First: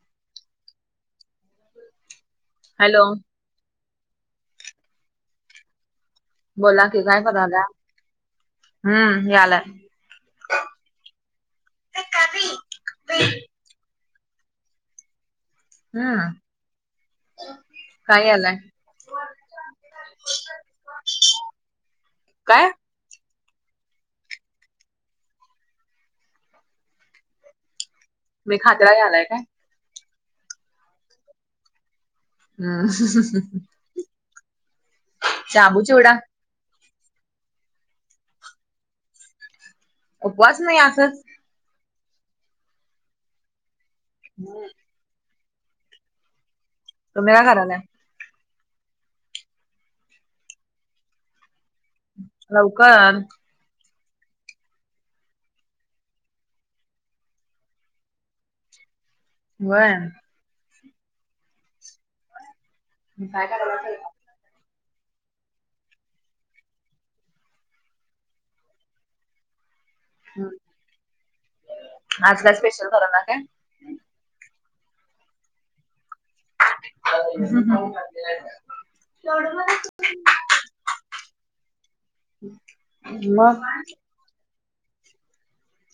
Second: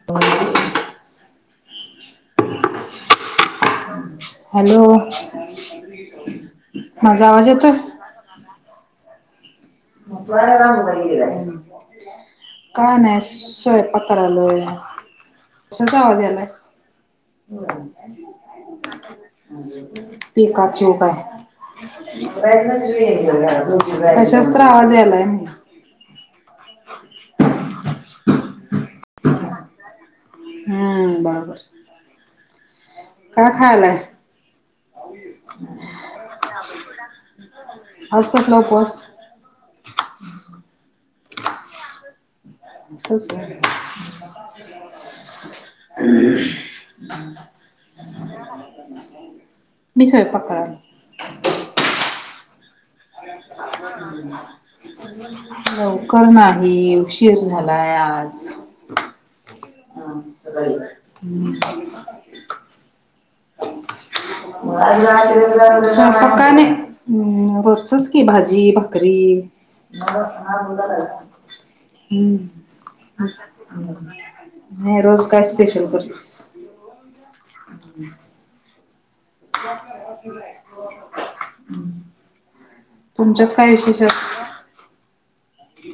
[inaudible] Hello! Hello बोला की काय मजा आवाज करायला येतोय. हम्म याला. का नाही श पत्र लोया. कश्याचा आवाज हम्म यालाय? काय यालाय पीकची काय. काय कशातर आवाज यायलाय म्हटल. [inaudible] मी खातताय आलाय काय? हम्म बरोबर, काय [inaudible] खायलाय शाबू चिवडा. शाबु चिवडा, आज कसला उपवास? उपवास नाही असंच. सच हम् ह तुम्ही काय करायलाय मी स्वयपाक करयलोय. लवकर, हम लवकर नाही उशीर झालाय आज. व्हय. हम्म तुम्ही काय करायलाय स्वयंपाक स्वयंपाक का नाही? हम्म रोजचच की भाजी भाकरी. हम्म. ह आज काय स्पेशल करणार काय हम् रोज काय स्पेशल करतिस? [unintelligible] [unintelligible] तुमच्यात मग काय विशेष हाय?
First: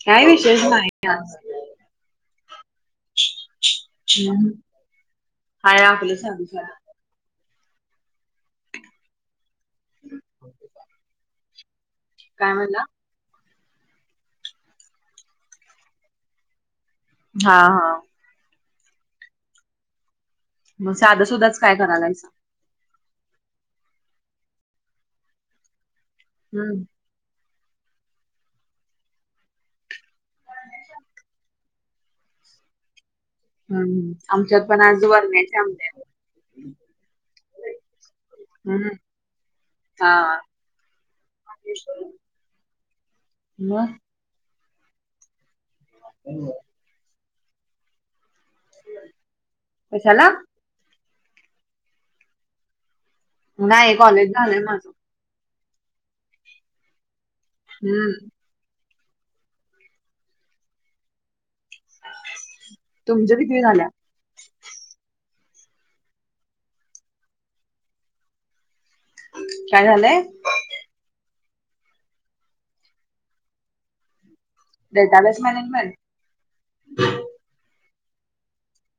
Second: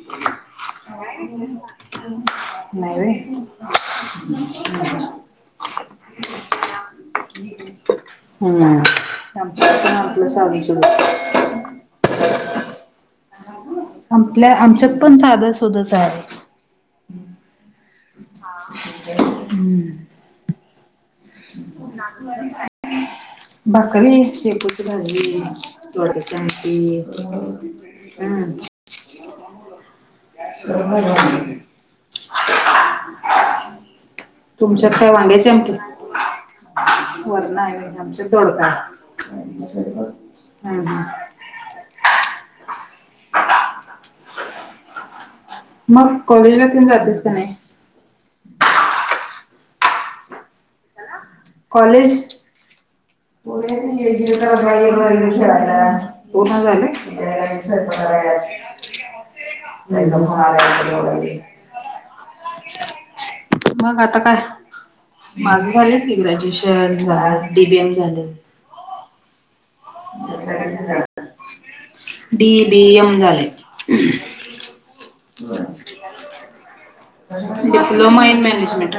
काय विषेश नाही आज. नाही हम्म. हाय आपलं साधं साधं होय. [unintelligible] हम आमच्यात आट दिवस आधी काय म्हनला? नाय आमच्यात पण साधं सुधच आहे. हा हा हम्म मग साधा सुद्धाच काय करालायसा. भाकरी एक शेपूची भाजी दोडक्याची हम्म आमटी. [unintelligible] [unintelligible] हम्म आमच्यात पण आज वरण्याचे आमदेत. [unintelligible] नाही आहे आमच्या तोडका हम्म हाय. आणि मसाले भात? हा हम्म मग? मग कॉलेजला तेन जातेस का नाही? कशाला? कॉलेज? [unintelligible] [unintelligible] [unintelligible] नाही कॉलेज झालंय माझं हम्म तुमचं किती झाल्या मग आता काय? माझ झाले की ग्रॅज्युएशन डी बी एम झाले. काय झालंय [unintelligible] डी बी एम झाले. Database management? Diploma in management.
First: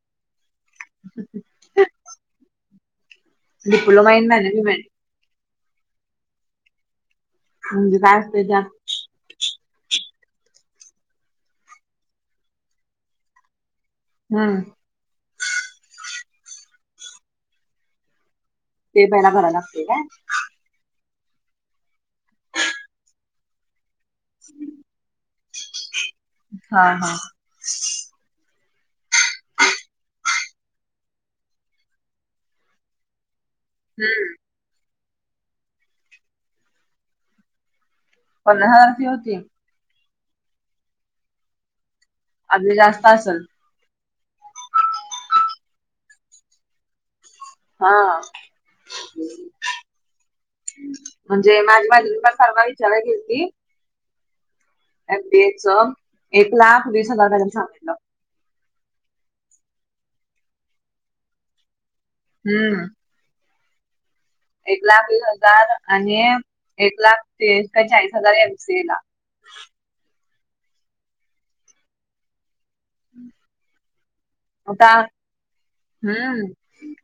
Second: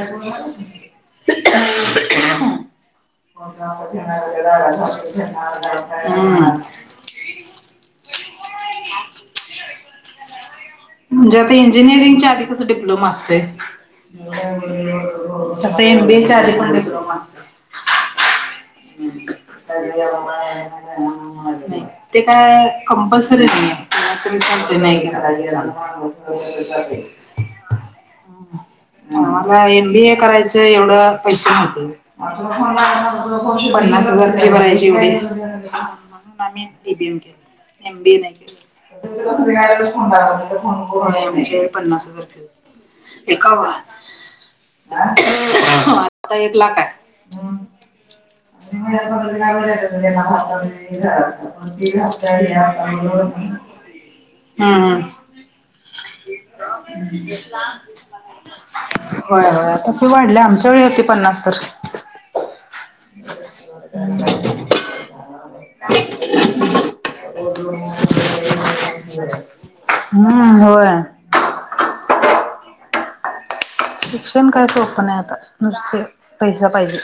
[unintelligible] Diploma in management [unintelligible] हम्म. म्हणजे काय असते त्यात? म्हणजे आता इंजिनिअरिंगच्या आधी कसं डिप्लोमा असतोय? हम्म [unintelligible] तसं एम बी ए च्या आधी हा डिप्लोमा असतोय. ते पहिला करायला लागते काय हम्म [unintelligible] ते काय कंपल्सरी नाहीये [unintelligible] हा हा [unintelligible] आम्हाला एम बी ए करायचं एवढं पैसे नव्हते. पन्नास हजार हम्म फी भरायची होती. म्हणून आम्ही डी बी एम घेतलं एम बी ए नाही घेतलं. पन्नास हजार फी होती [unintelligible] पन्नास अजून हजार जास्त असेल होती. [unintelligible] आत्ता एक लाख हाय. हा. [unintelligible] म्हणजे माझी मैत्रीण पण परवा विचारायला [inaudible] एम बी ए चं एक लाख वीस हजार काय तर सांगितलं. व्हय व्हय भरपूर वाढले आमच्या वेळी होती पन्नास तर. हम्म. [unintelligible] एक लाख वीस हजार आणि एक लाख तीस का चाळीस हजार एम सी ए ला. [inaudible] हम्म होय. [inaudible] शिक्षण काही सोपं नाही आता नुसते हम्म पैसा पाहिजे.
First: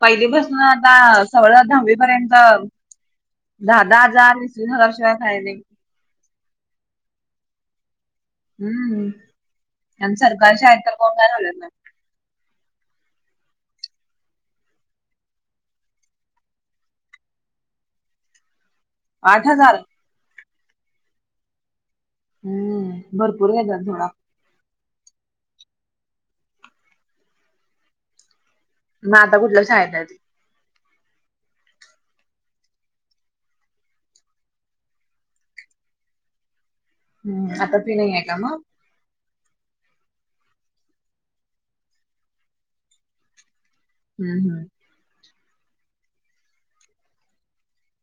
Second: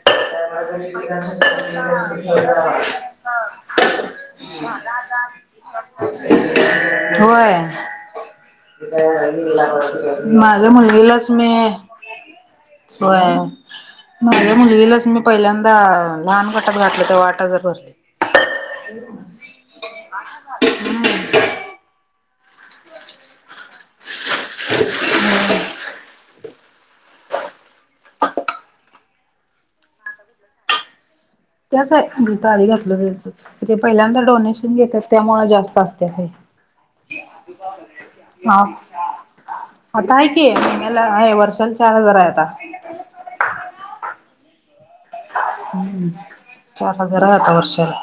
पहिलीपासनं आता सगळं दहावीपर्यंत दहा दहा हजार वीस वीस हजारशिवाय काय नाही. व्हय. हम्म आणि सरकारी माझ्या शाळेत तर कोण काय मुलगीलाच मी, घालत नाही. व्हय. माझ्या मुलगीलाच मी पहिल्यांदा लहान गटात घातलं तेव्हा आठ हजार भरली. [inaudible] आठ हजार? आठ हजार? हम्म. ह.. भरपूर घेत्यात सोडा. होय. मग आता कुठल्या शाळेत हाईत? त्याच आहे जिथं आधी घातलंतं तिथं. जे पहिल्यांदा डोनेशन घेत्यात त्यामुळं जास्त असत्या फी. हं.. आता फी नाही आहे का मग? हा आता हाय की, महिन्याला हे वर्षाला चार हजार आहे आता. हुं.. हुं.. हं.. चार हजार हाय आता वर्षाला.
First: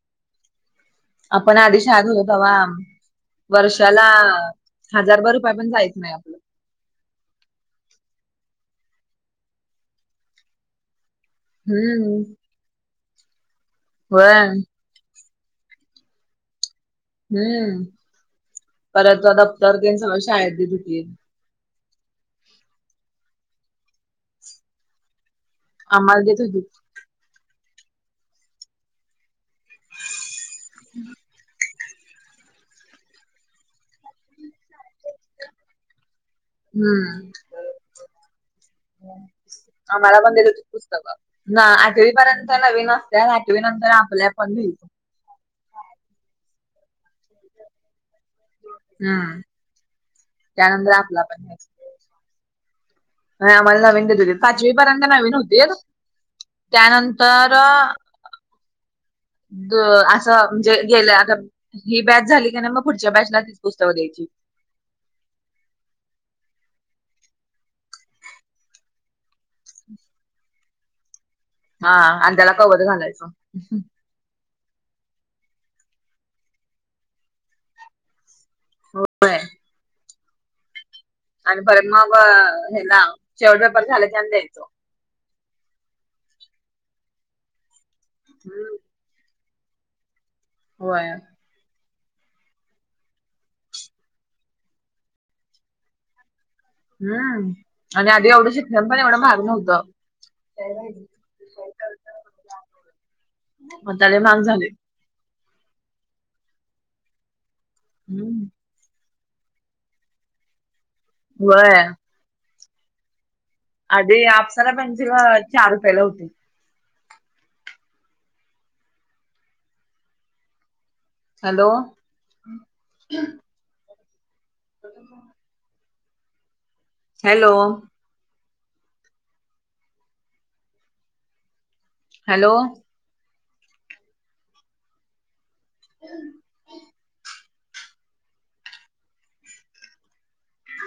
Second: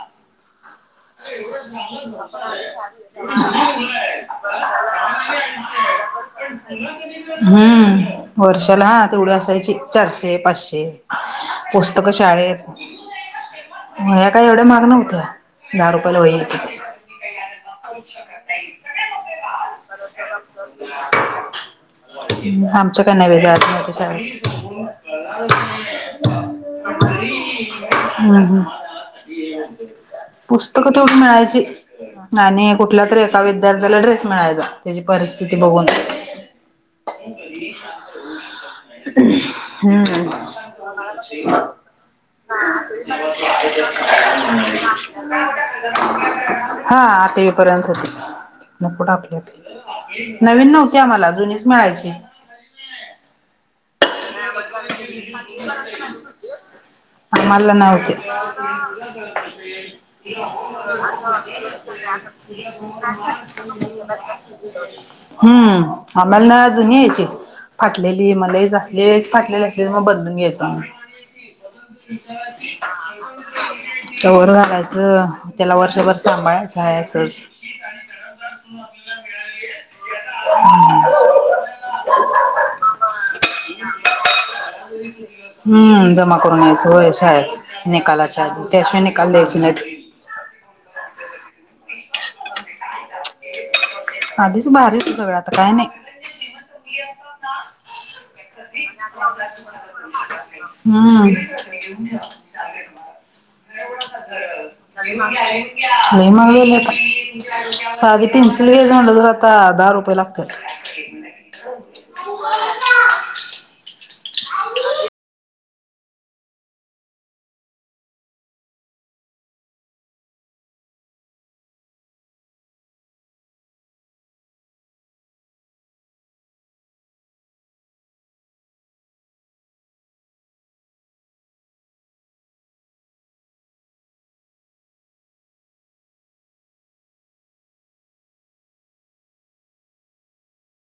आपण आधी शाळेत हुतो तवा वर्षाला हजार बर रुपये पण जायच नाही आपलं. हं.. वर्षाला हा तेवढी असायची चारशे -पाचशे. तग हम्म शाळेत वह्या होय काय एवढ्या महाग नव्हत्या, दहा रुपयाला वही येत हुती. हम्म परत दप्तर तेन सगळं शाळेत देत होती. [unintelligible] हुं.. आमच्या काय नाही बाई, जात नव्हतो शाळेत. आम्हांला देत हुतीत. हं.. हं... पुस्तकं तेवढी मिळायची. आणि कुठला तरी एका विद्यार्थ्याला ड्रेस मिळायचा, त्येजी परिस्थिती बघून. हम्म आम्हाला पण देत हं... होतीत पुस्तकं. [unintelligible] ना आठवी पर्यंत नवीन असत्यात आठवी नंतर आपल्या पण घ्यायचं. हां आठवी पर्यंत होती. तितनं पुढं आपली हम्म -आपली नवीन त्यानंतर नव्हती आपला आम्हांला जुनीच मिळायची. नाही आम्हांला नवीन देत हुतीत, पाचवी पर्यंत नवीन हुतीत. आम्हांला नव्हती. द असं म्हणजे गेलं आता ही बॅच झाली की नाही मग पुढच्या बॅचला तीच पुस्तकं द्यायची. [unintelligible] ह... आम्हांला जुनी यायची फाटलेली म लईच असलीच फाटलेली असली मग बदलून घ्यायचो आम्हीं. हा आणि त्याला कवर घालायचं. कवर घालायचं, त्याला वर्षभर सांभाळायचं आहे असच. होय. हू.... आणि परत मग हेला शेवट पेपर झाला आणि द्यायचो. हं.. जमा करून यायचं व्हयं शाळेत निकालाच्या हम्म. त्याशिवाय नि काल द्यायची नाहीत. व्हयं. आधीच भारी हुतं सगळं, आता काय नाही. हा आणि आधी एवढं शिक्षण पण एवढं महाग नव्हतं. हं... लई मग त्याले महाग झाले. महाग झालयं आता, साधी पेन्सिल घ्यायचं म्हणलं तर आता दहा रुपये लागत्यात. व्हयं. आई हे काढ. आधी अप्सरा पेन्सिल अं चार रुपयाला होती. Hello. [inaudible] Hello. Hello. [unintelligible]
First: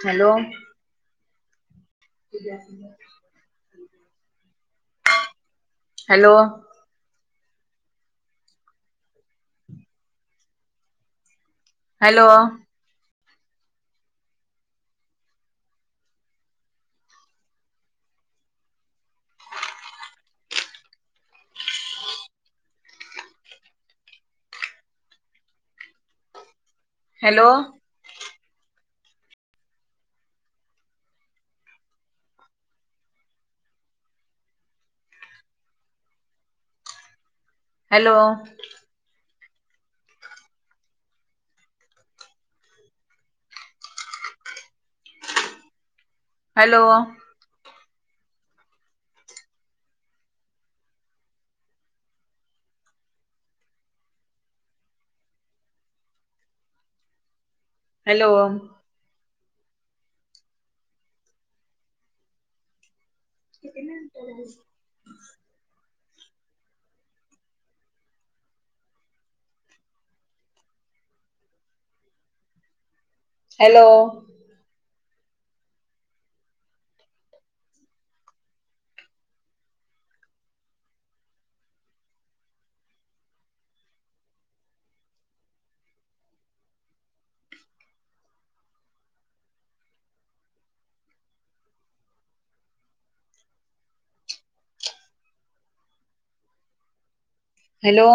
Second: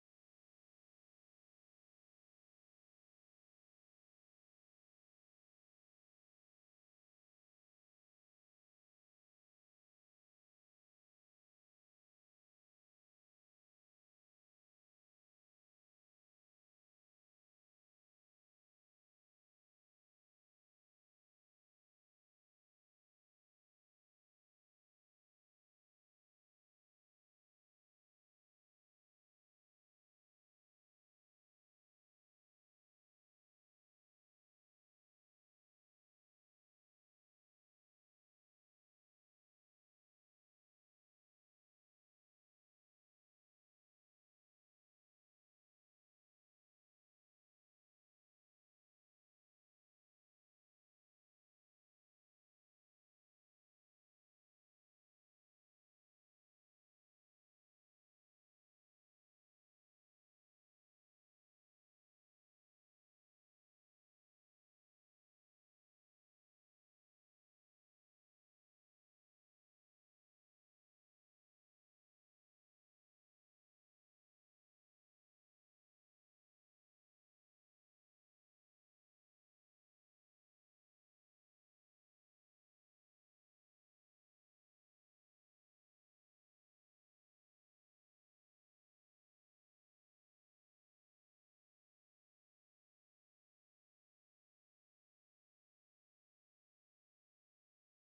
Hello. Hello. Hello. Hello. Hello hello hello [unintelligible] hello hello